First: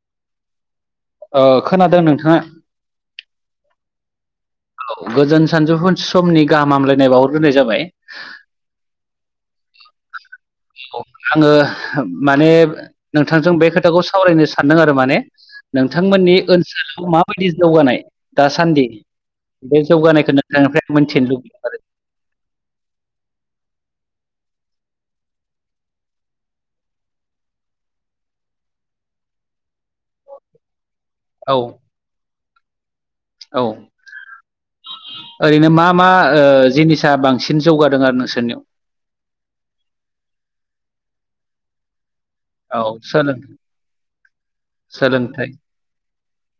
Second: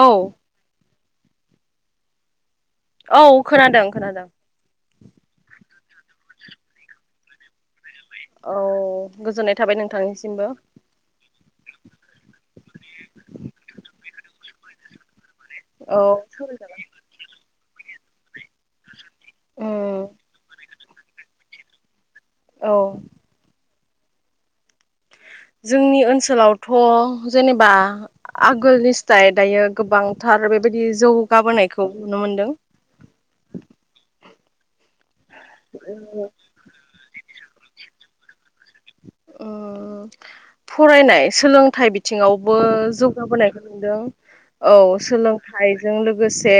औ। ओ खोनादों नोंथाङा। औ खोनादों खोनादों। औ गोजोन सानजौफु समनि गाहाम हामलायनाय बावहरग्रोनाय जाबाय। औ गोजोननाय थाबाय नोंथांनि आङो माने नोंथांजों बे खोथाखौ सावरायनो सानदों आरो माने। औ नोंथांमोननि ओनसोलाव माबायदि जौगानाय दासानदि। बे उम जौगानायखौ नोंथांनिफ्राय मोनथिनो लुबैयो आरो। औ। जोंनि ओनसोलावथ जेनेबा आगोलावनि स्थाय गोबांथार बेबायदि नि आरो जौगाबोनायखौ नुनो मोनदों। औ ओरैनो मा मा ओ जिनिसा बां सिन जौगादों आरो नोंसोरनियाव ओ फरायनाय सोलोंथाइ बि बिथिंङावबो औ सोलों जौगाबोनाय नुदों। औ सोलोंथाइ सोलोंथाइजों लोगोसे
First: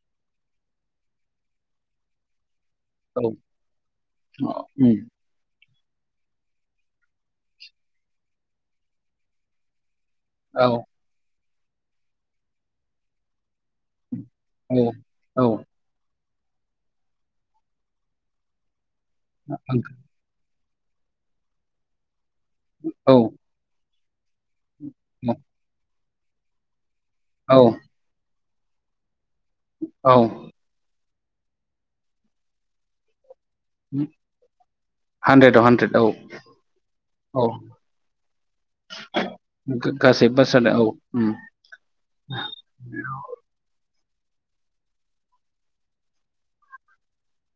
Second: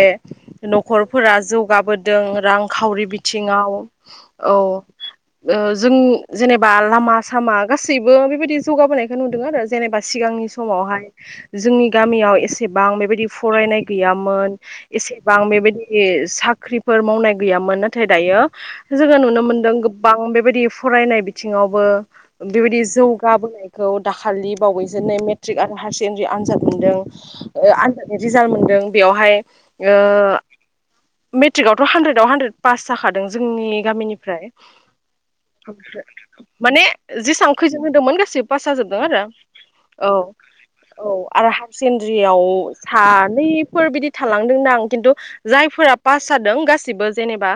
नखर फोरा जौगाबोदों रांखावरि औ बिथिङाव औ उम जों जेनेबा लामा-सामा गासैबो बेबायदि जौगाबोनायखौ नुदों आरो जेनेबा सिगांनि औ समावहाय जोंनि गामियाव एसेबां बेबायदि फरायनाय गैयामोन औ एसेबां औ बेबायदि साख्रिफोर मावनाय गैयामोन, नाथाय दायो जोङो नुनो मोनदों गोबां बेबायदि फरायनाय बिथिङावबो बेबायदि औ जौगाबोनायखौ खालि बावैस नै मेट्रिक आरो हायार सेकेणडारि आनजाद औ मोनदों आनजादनि रिजाल मोनदों बेयावहाय औ ओ मेट्रिकआवथ' हानद्रेदआव हानद्रेद पास जाखादों जोंनि गामिनिफ्राय हानद्रेदाव हानद्रेद औ माने औ जेसां खैजोन होदोंमोन गासैबो पास हाजोबदों आरो गा- गासै बासादा औ औ-औ उम, आरो हायार सेकेन्डारियाव सानैफोर बिदि थालांदों दां किन्तु जायफोरा पास जादों गासिबो जेनेबा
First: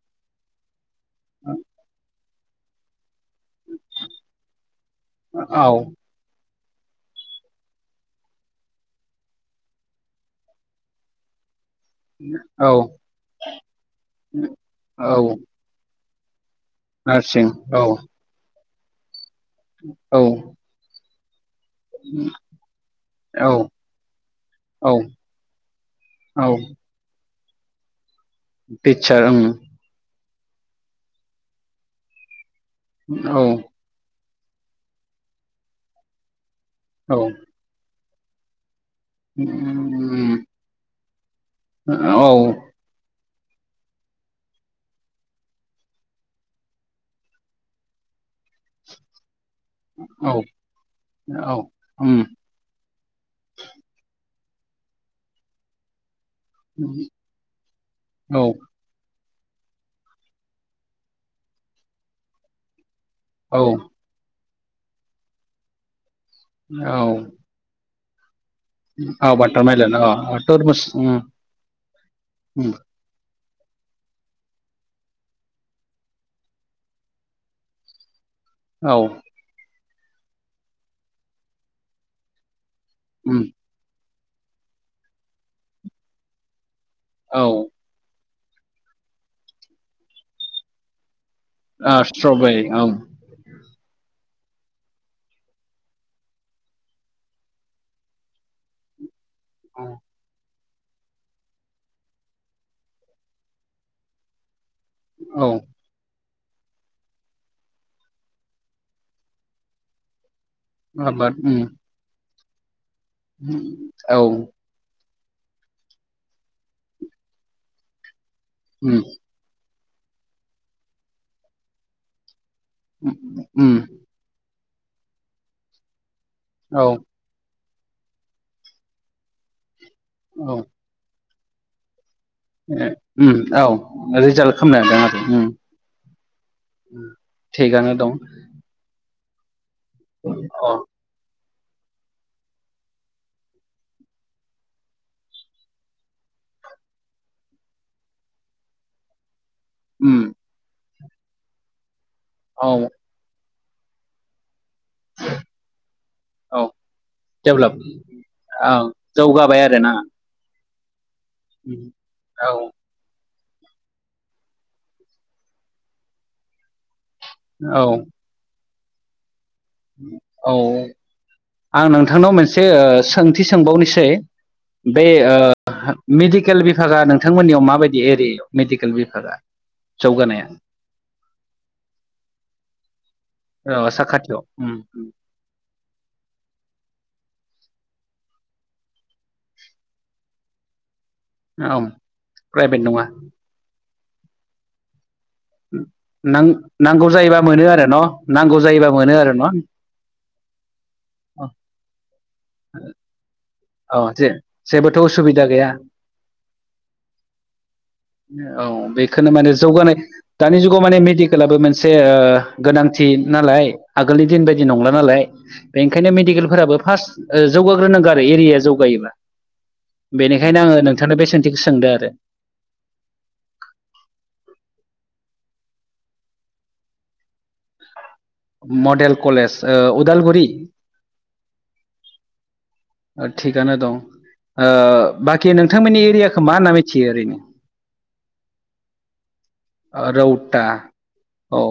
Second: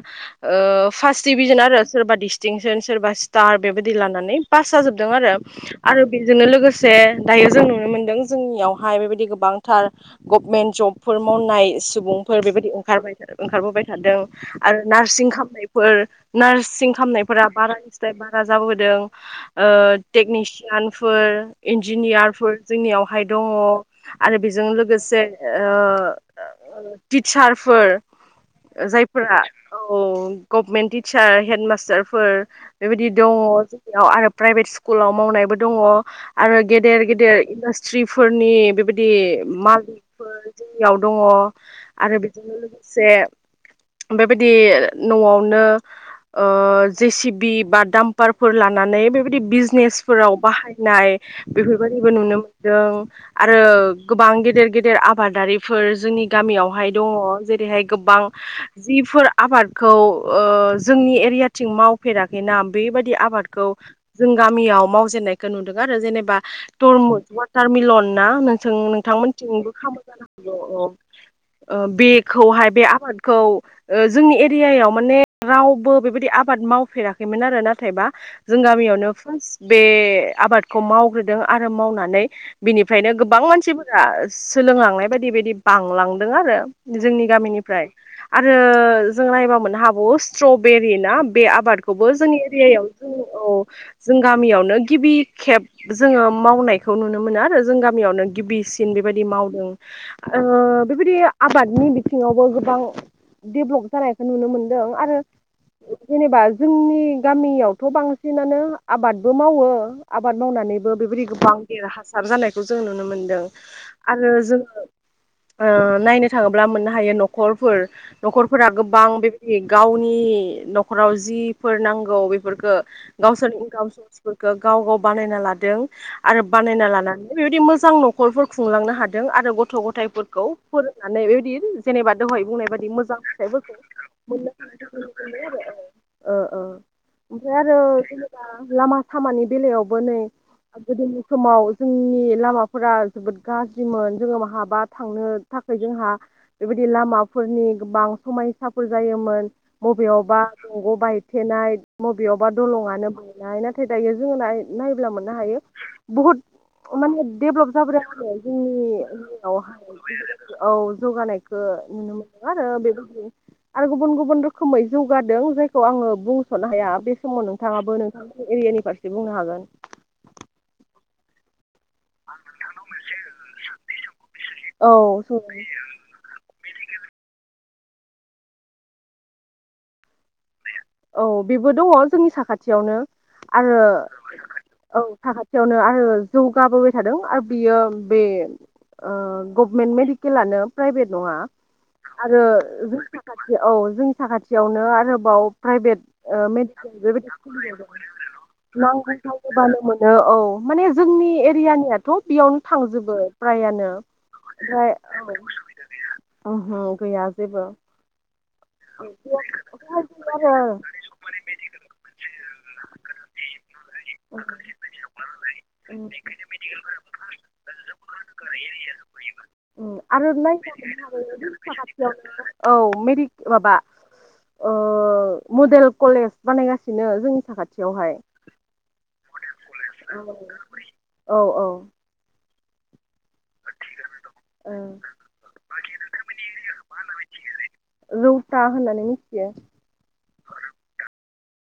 ओ फार्स्ट डिभिजन आरो सोरबा डिस्टिंसन सोरबा बेबायदि लानानै पास जाजोबदों आरो, औ आरो बेजोंनो लोगोसे से दायो जों नुनो मोन्दों जोंनियावहाय बेबायदि गोबांथार गभमेन्ट जबफोर मावनाय सुबुंफोर औ बेबायदि ओंखारबोबाय थादों आरो नारसिं औ खामनायफोर नारसिं नार्सिं खामनायफोरा बारा औ बारा जाबोदों औ टेकनिसियानफोर इन्जिनियारफोर जोंनियावहाय दङ, औ आरो बेजों औ लोगोसे औ टिचारफोर टिचार जायफोरा ओं औ गभमेन्ट टिचार हेडमास्टारफोर बेबायदि दङ औ जोंनियाव आरो प्राइभेट स्कुलाव मावनायबो दङ आरो गेदेर औ गेदेर इन्डास्ट्रिफोरनि बेबायदि बिदि उम, मालिकफोर जोंनियाव दङ आरो औ बेजोंनो लोगोसे बेबायदि न'आवनो जे सि पि बा दामपारफोर लानानै औ बिजनेसफोराव बाहायनाय औ बेफोर बायदिबो उम नुनो मोन्दों आरो गोबां गेदेर गेदेर आबादारिफोर जोंनि गामियावहाय दङ जेरैहाय गोबां औ जिफोर आबादखौ जोंनि एरियाथिं मावफेराखैना बेबायदि औ आबादखौ जों गामियाव मावजेननायखौ नुदों आरो जेनेबा औ तरमुस वाटार मिलन औ नोंथांमोनथिंबो वाटारमेलन खाबु जानो अ तरमुस उम हागौ उम बेखौहाय बे आबादखौ जोंनि एरियायाव माने रावबो बेबायदि आबाद मावफेराखैमोन आरो नाथायबा जों औ गामियावनो फार्स्ट बे आबादखौ मावग्रोदों आरो मावनानै बिनिफ्रायनो उम गोबां मानसिफोरा सोलोंलांनाय बायदि-बायदि बांलांदों आरो जोंनि औ ओ गामिनिफ्राय आरो जों नायबा मोननो हागौ स्ट्रावबेरि ना बे आबाद खौबो जोंनि स्ट्रबेरि औ एरियायाव जों औ जों गामियावनो गिबि खेब जोङो मावनायखौ नुनो मोनो आरो जों गामियावनो गिबिसिन बे बेबायदि मावदों बेबायदि आबादनि बिथिङावबो गोबां डेभ्लप जानायखौ नुनो मोनो दों आरो औ जेनेबा जोंनि गामियावथ' बांसिनानो आबादबो मावो आबाद मावनानैबो बेबायदि आबाद गोबां उम देरहासार जानायखौ जों नुनो मोनदों उम, औ आरो उम जोङो नायनो थाङोब्ला मोननो हायो न'खरफोर, न'खरफोरा उम गोबां बेबायदि गावनि न'खराव जिफोर नांगौ बेफोरफोरखौो गावसोर उम, इनकाम सर्सफोरखौ गाव गाव बानायना लादों आरो औ बानायना लानानै बेबायदि मोज जां न'खरफोर खुंलांनो हादों आरो गथ' गथायफोरखौ औ फोरोंनानै बेबायदि जेनेबा दहाय ए बुंनायबादि मोजां उम फिथाइफोरखौ औ [inaudible] रिजाल्ट खालामनो हादों आरो उम ओ ओ, ओमफ्राय आरो थिगानो दं जेनेबा लामा सामानि बेलायाव बो नै अ गोदोनि समाव जोंनि लामाफोरा जोबोद गाज्रिमोन जोङो माहाबा थांनो थाखाय जोंहा बेबायदि लामाफोरनि गोबां समायसाफोर जायोमोन। उम बबेयावबा दंग' बायथेनाय मबेयावबा औ दलङानो बायनाय ना थाय दायो जोङो नाय-नायोब्ला मोननो हायो बुहुत औ माने डेब्लप डेभलप जाबोदों आरो जोंनि औ जौगाबाय जोंनियावहाय आरोना [inaudible] औ जौगानायखो उम नुनो मोनदों औ आरो बेबायदि आरो गुबुन गुबुन रोखोमै जौगादों जायखौ आङो बुंस'नो हाया बे समाव औ नोंथाङाबो नोंथांनि एरियानि फारसे बुंनो हागोन। औ आं नोंथांनाव मोनसे ओ सोंथि सोंबावनोसै? औ बे संख्रि ओ मेदि केल बिभागा नोंथांमोननियाव माबायदि एरियायाव मेडिकेल बिभागा जौगानाया औ बेबो दङ जोंनि साखाथियावनो आरो औ साखाथियाव उम औ साखाथियावनो आरो जौगाबो थादों आरो बियो बे ओ गभमेन्ट मेडिकेलानो प्राइभेट नङा औ आरो प्राइभेट जोंनि नङा साखाथि औ जोंनि साखाथियावनो आरोबाव प्राइभेट नां ओ मेडिकेल नांगौ बेबायदि जायोबा मोनो सोलिबाय आरो न' दं। जायोबा नांगौ मोनो आरो न' नांगौबानो मोनो औ औ माने जोंनि एरियानियाथ' बेयावनो थांजोबो फ्रायानो। अ जे ओमफ्राय औ जेबोथ' उसुबिदा गैया ओहो गैया जेबो औ बेखौनो माने जौगानाय [unintelligible] दानि जुगाव माने मेडिकेलाबो मोनसे ओ गोनांथि नालाय आगोलनि दिन बायदि नंला नालाय बेनिखायनो मेडिकेलफोराबो फार्स्ट ओ जौगाग्रोनांगौ आरो एरियाया जौगायोब्ला ओम आरो सोंदों आरो [inaudible] औ मेडि माबा [inaudible] ओ मडेल कलेज बानायगासिनो जोंनि साखाथियावहाय मडेल कलेज ओ उदालगुरि औ थिगआनो दं ओ बाखि नोंथांमोननि एरियाखो मा होनना मिथियो ओरैनो रौता होननानै मिथियो ओ रौता औ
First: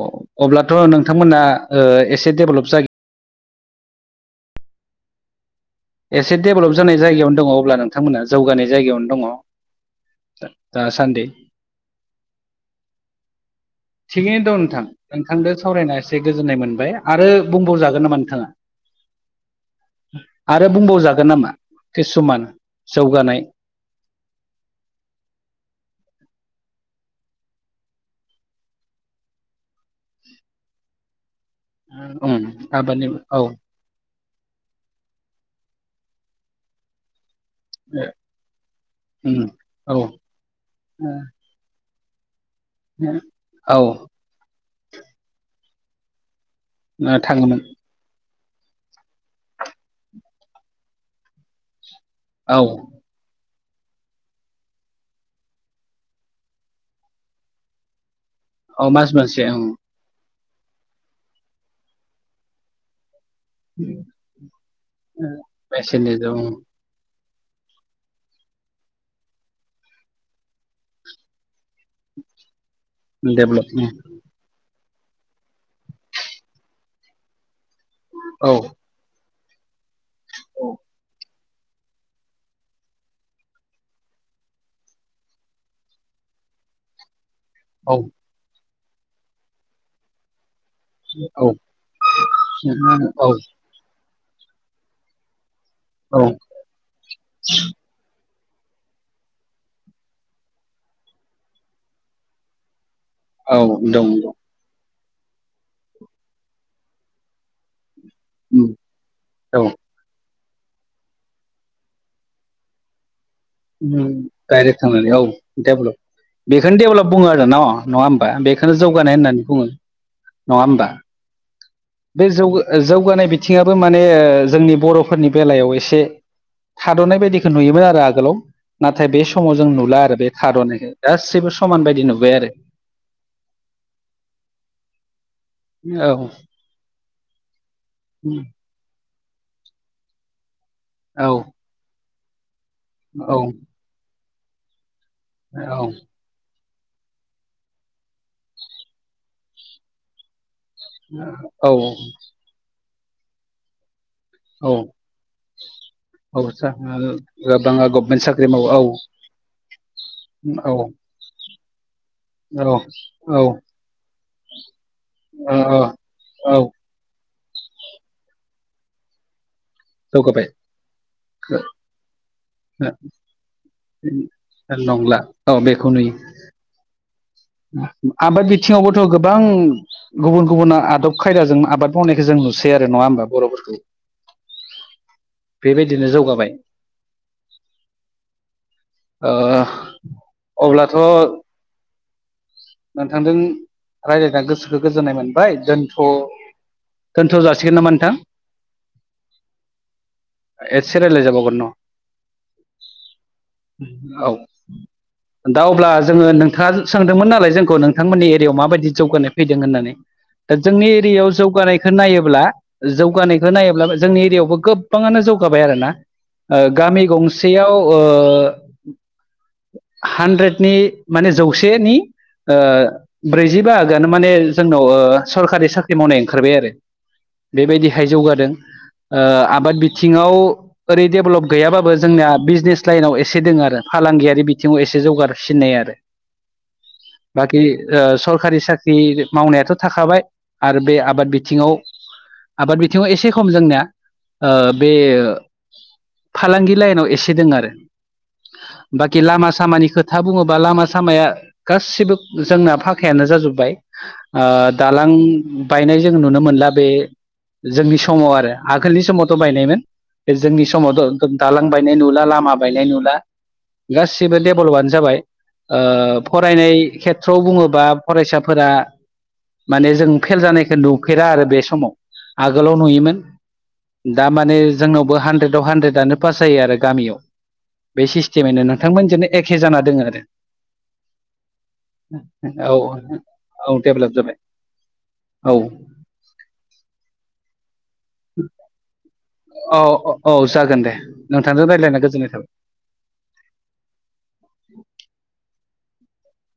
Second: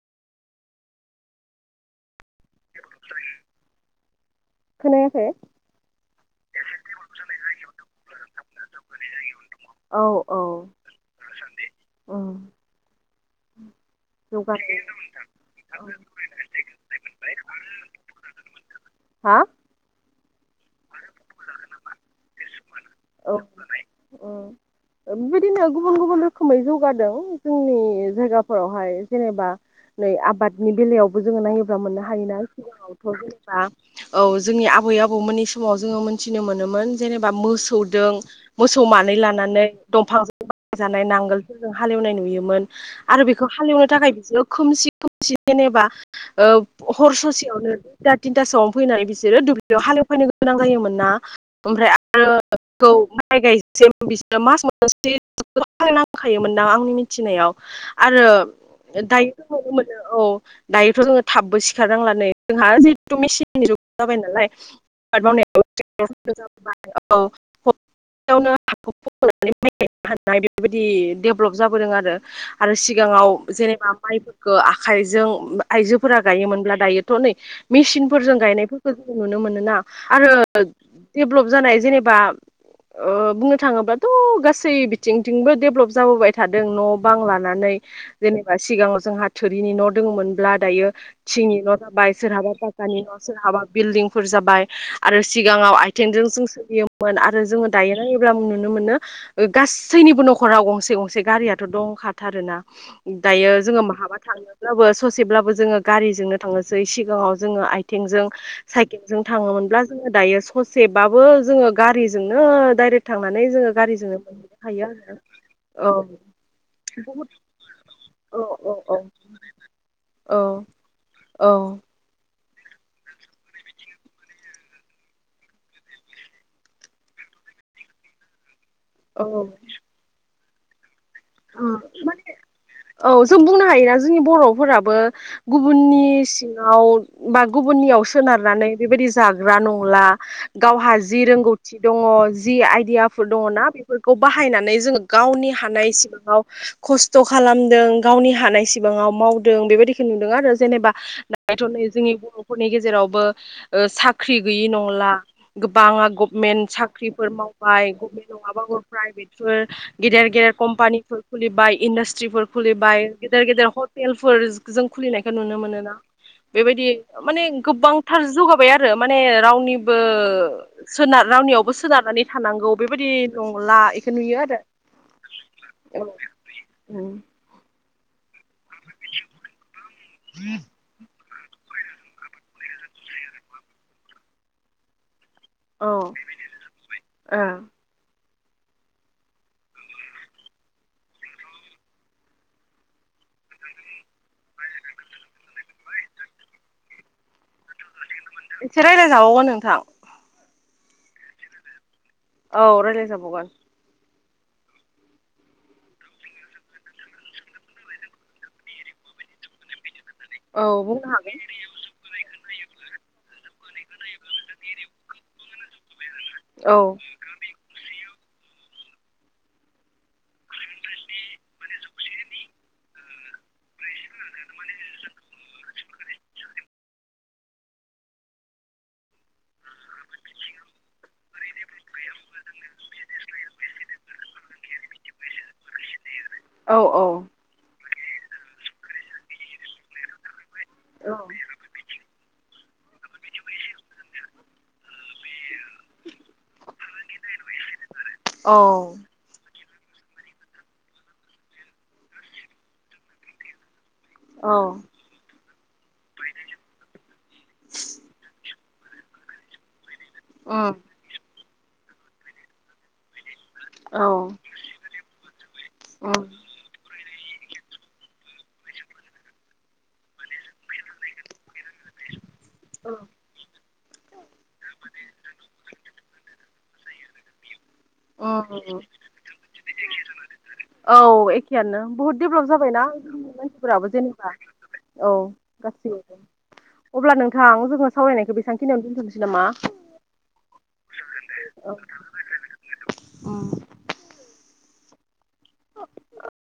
अब्लाथ' नोंथांमोना ओ एसे डेभेलप जाय खोनायाखै? एसे डेभेलप जानाय जायगायावनो दङ अब्ला नोंथांमोनहा जौगानाय जायगायावनो दङ। औ औ ओ दासानदै उम थिगैनो दं जौगानाय नोंथां नोंथांजों सावरायना एसे गोजोननाय मोनबाय आरो बुंबावजागोन नामा नोंथाङा [inaudible] हा? आरो बुंबावजागोन नामा किसुमान जौगानाय ओ ओ बिदिनो गुबुन गुबुन रोखोम मै जौगादों जोंनि जायगाफोरावहाय जेनेबा नै आबादनि बेलायावबो जों नायोब्ला मोननो उम हायोना सिगाङावथ' आबादनि औ जेनेबा औ जोंनि आबै आबौ मोननि समाव जोङो मोनथिनो मोनोमोन जेनेब बा मोसौदों मोसौ मानै उम लानानै औ दंफांजों बाय जानाय नांगोलफोरजों हालेवनाय नुयोमोन आरो बेखौ औ हालेवनो थाखाय बिसोरो खोमसि खोमसि जेनेबा ओ हर थाङोमोन ससेयावनो दुइता थिनथासोआवनो फैनानै बिसोरो दुब्लियाव हालेवफैनो गोनां जायोमोन ना ओमफ्राय [unintelligible] औ [unintelligible] नांखायोमोनना आंनि मिनथिनायाव आरो औ मास दायो मोनसे जों ओं नुनो मोनो औ दायोथ' जोङो थाबबो सिखारनांला न जोंहा जिहेथु मिसिननि जुग जाबाय नालाय [unintelligible] पेसेन्जर औ बेयावनो हाखौ फखनानै माइ गायनो हानाय बेफोरबायदि डेभलप जाबोदों आरो आरो सिगाङाव डेभलप जेनेबा माइफोरखो आखाइजों आइजोफोरा गायोमोनब्ला दायोथ' नै मेसिनफोरजों औ गायनायफोरखौ जों नुनो मोनो। ना आरो डेभेलप जानाय जेनेबा। ओ बुंनो थाङोबाथ' गासै बिथिंथिंबो डेभेलप जाबोबाय थादों न' बांला। नानै औ जेनेबा सिगांवाव जोंहा थोरिनि न' दोङो मोनब्ला। दायो थिंनि न' जाबाय सोराबा पाक्कानि न' औ सोराबा बिल्दिंफोर जाबाय आरो सि सिगाङाव औ आथिंजों जों सोलियोमोन आरो जोङो दायो नायो। ब्ला नुनो मोनो ओ गासैनिबो न'खराव गंसे गंसे गारियाथ' दंखाथार ना। दायो औ जोङो दं माहाबा थांनोब्लाबो ससेब्लाबो जोङो गारिजोंनो थांनोसै सिगाङाव जोङो आय थेंजों साइकेलजों दं औ थाङोमोनब्ला जों दा दायो ससेबाबो जोङो गारिजोंनो दाइरेक थांनानै जोङो गारिजोंनो मोनहै डाइरेक्ट खायो थांनानै औ आरो डेभलप औ। बेखौनो डेभेलप बुङो आरो न' नङा होमबा औ औ बेखौनो औ जौगानाय होननानै बुङो। औ औ। जौगो जौगानाय बिथिङाबो माने ओ जोंनि बर'फोरनि बेलायाव एसे। थाद'नाय बायदिखो नुयोमोन आरो आगोलाव नाथाय बे समाव जों नुला आरो बे थाद'नायखो। गासिबो औ समान बायदि नुबाय आरो। औ जों बुंनो हायोना जोंनि बर'फोराबो गुबुननि आरो सिङाव। बा गुबुननियाव सोनारनानै बेबायदि जाग्रा नंला। गावहा जि औ रोंगौथि दङ जि आइडियाफोर औ दङ ना बेफोरखौ बाहायनानै जोङो गावनि औ हानाय सिबां खस्थ' खालामदों गावनि हानाय सिबाङाव मावदों बेबायदिखौ नुदों आरो। जेनेबा दाथ' औ नै जोंनि बर'फोरनि गेजेरावबो ओ सा ख्रि गैयि औ नंला गोबाङा गभमेन्ट साख्रिफोर गोबाङा मावबाय गभमेन्ट साख्रि मावो नङाबाब औ प्राय [unintelligible] गेदेर गेदेर औ कमपानि। खुलिबाय इन्डास्ट्रिफोर औ खुलिबाय औ गेदेर गेदेर हटेलफोर जों खुलिनायखौ नुनो औ मोनोना। औ बेबायदि माने गोबांथार जौगाबाय आरो माने रावनि बो जौगाबाय सोनार रावनियावबो सोनारनानै थानांगौ बेबायदि नंला इखो नुयो आरो। नंला औ बे। औ ओम। आबाद बिथिङावबोथ' गोबां गुबुन गुबुन आदब। खायदाजों आबाद मावनायखौ जों नुसै आरो नङा होमबा बर'फोरखौ। औ बेबायदिनो जौगाबाय। औ ओ अब्लाथ'। नोंथांजों रायज्लायना गोसोखौ गोजोननाय मोनबाय दोनथ'। दोनथ जासिगोन नामा नोंथां। एसे रायज्लायजाबावगोन नोंथां। एसे रायलायजाबाव गोन न। औ रायलायजाबगोन। औ दा अब्ला जोङो नोंथाङा सोंदोंमोन ना। फोलाय जोंखौ नोंथांमोननि एरियायाव माबायदि जौगानाय फैदों होननानै। ओ औ जोंनि बुंनो एरियायाव हागोन जौगानायखौ नायोब्ला जौगानाय होननायोब्ला जोंनि एरियायावबो गोबाङानो जौगाबाय आरोना ओ औ गामि गंसेयाव ओ ओ हानद्रेदनि माने जौसेनि। ओ ब्रैजि बाहागो आनो माने जोंनाव ओ सरखारि साख्रि मावनाय ओंखारबाय आरो। बेबायदिहाय जौगादों। ओ आबाद बिथिङाव ओरै डेभेलप गैयाबाबो जोंनिया बिजनेस लाइनाव एसे दोङो आरो। फालांगियारि बिथिङाव एसे जौगारसिननाय आरो। औ औ। बाखि ओ सरखारि साख्रि मावनायाथ' थाखाबाय। आरो बे आबाद बिथिङाव। आबाद बिथिङाव एसे खम जोंनिया ओ बे फालांगि लाइनाव एसे दों आरो औ बाखि लामा सामानि खोथा बुङोबा लामा सामाया गासिबो जोंना फाखायानो जाजोब्बाय। उम औ ओ दालां बायनाय जों नुनो मोनला बे जोंनि समाव आरो आगोलनि समावथ बायनायमोन बे जोंनि उम समावथ दालां बायनाय नुला लामा बायनाय नुला। गासिबो उम डेब्लबानो जाबाय ओ फरायनाय खेथ थ्रयाव बुङोबा फरायसाफोरा माने जों फेल जानायखो नुफेरा आरो बे समाव आगोलाव नुयोमोन। दा माने जोंनावबो हानद्रेदयाव हानद्रेदानो पास जायो आरो गामियाव बे अ सिस्टेमैनो नोंथांमोनजोंनो एखे जाना दोङो आरो औ एखेयानो। बुहुद डेभलप औ जाबायना औ मानसिफ्राबो डेभेलप जेनेबा जाबाय औ गासैआवबो। अब्ला नोंथां जोङो सावरायनायखौ बेसांखिनियाव दोनथनोसै। नामा अ औ जागोन दे नोंथांजों औ रायलायना गोजोननाय थाबाय। उम [inaudible] [unintelligible]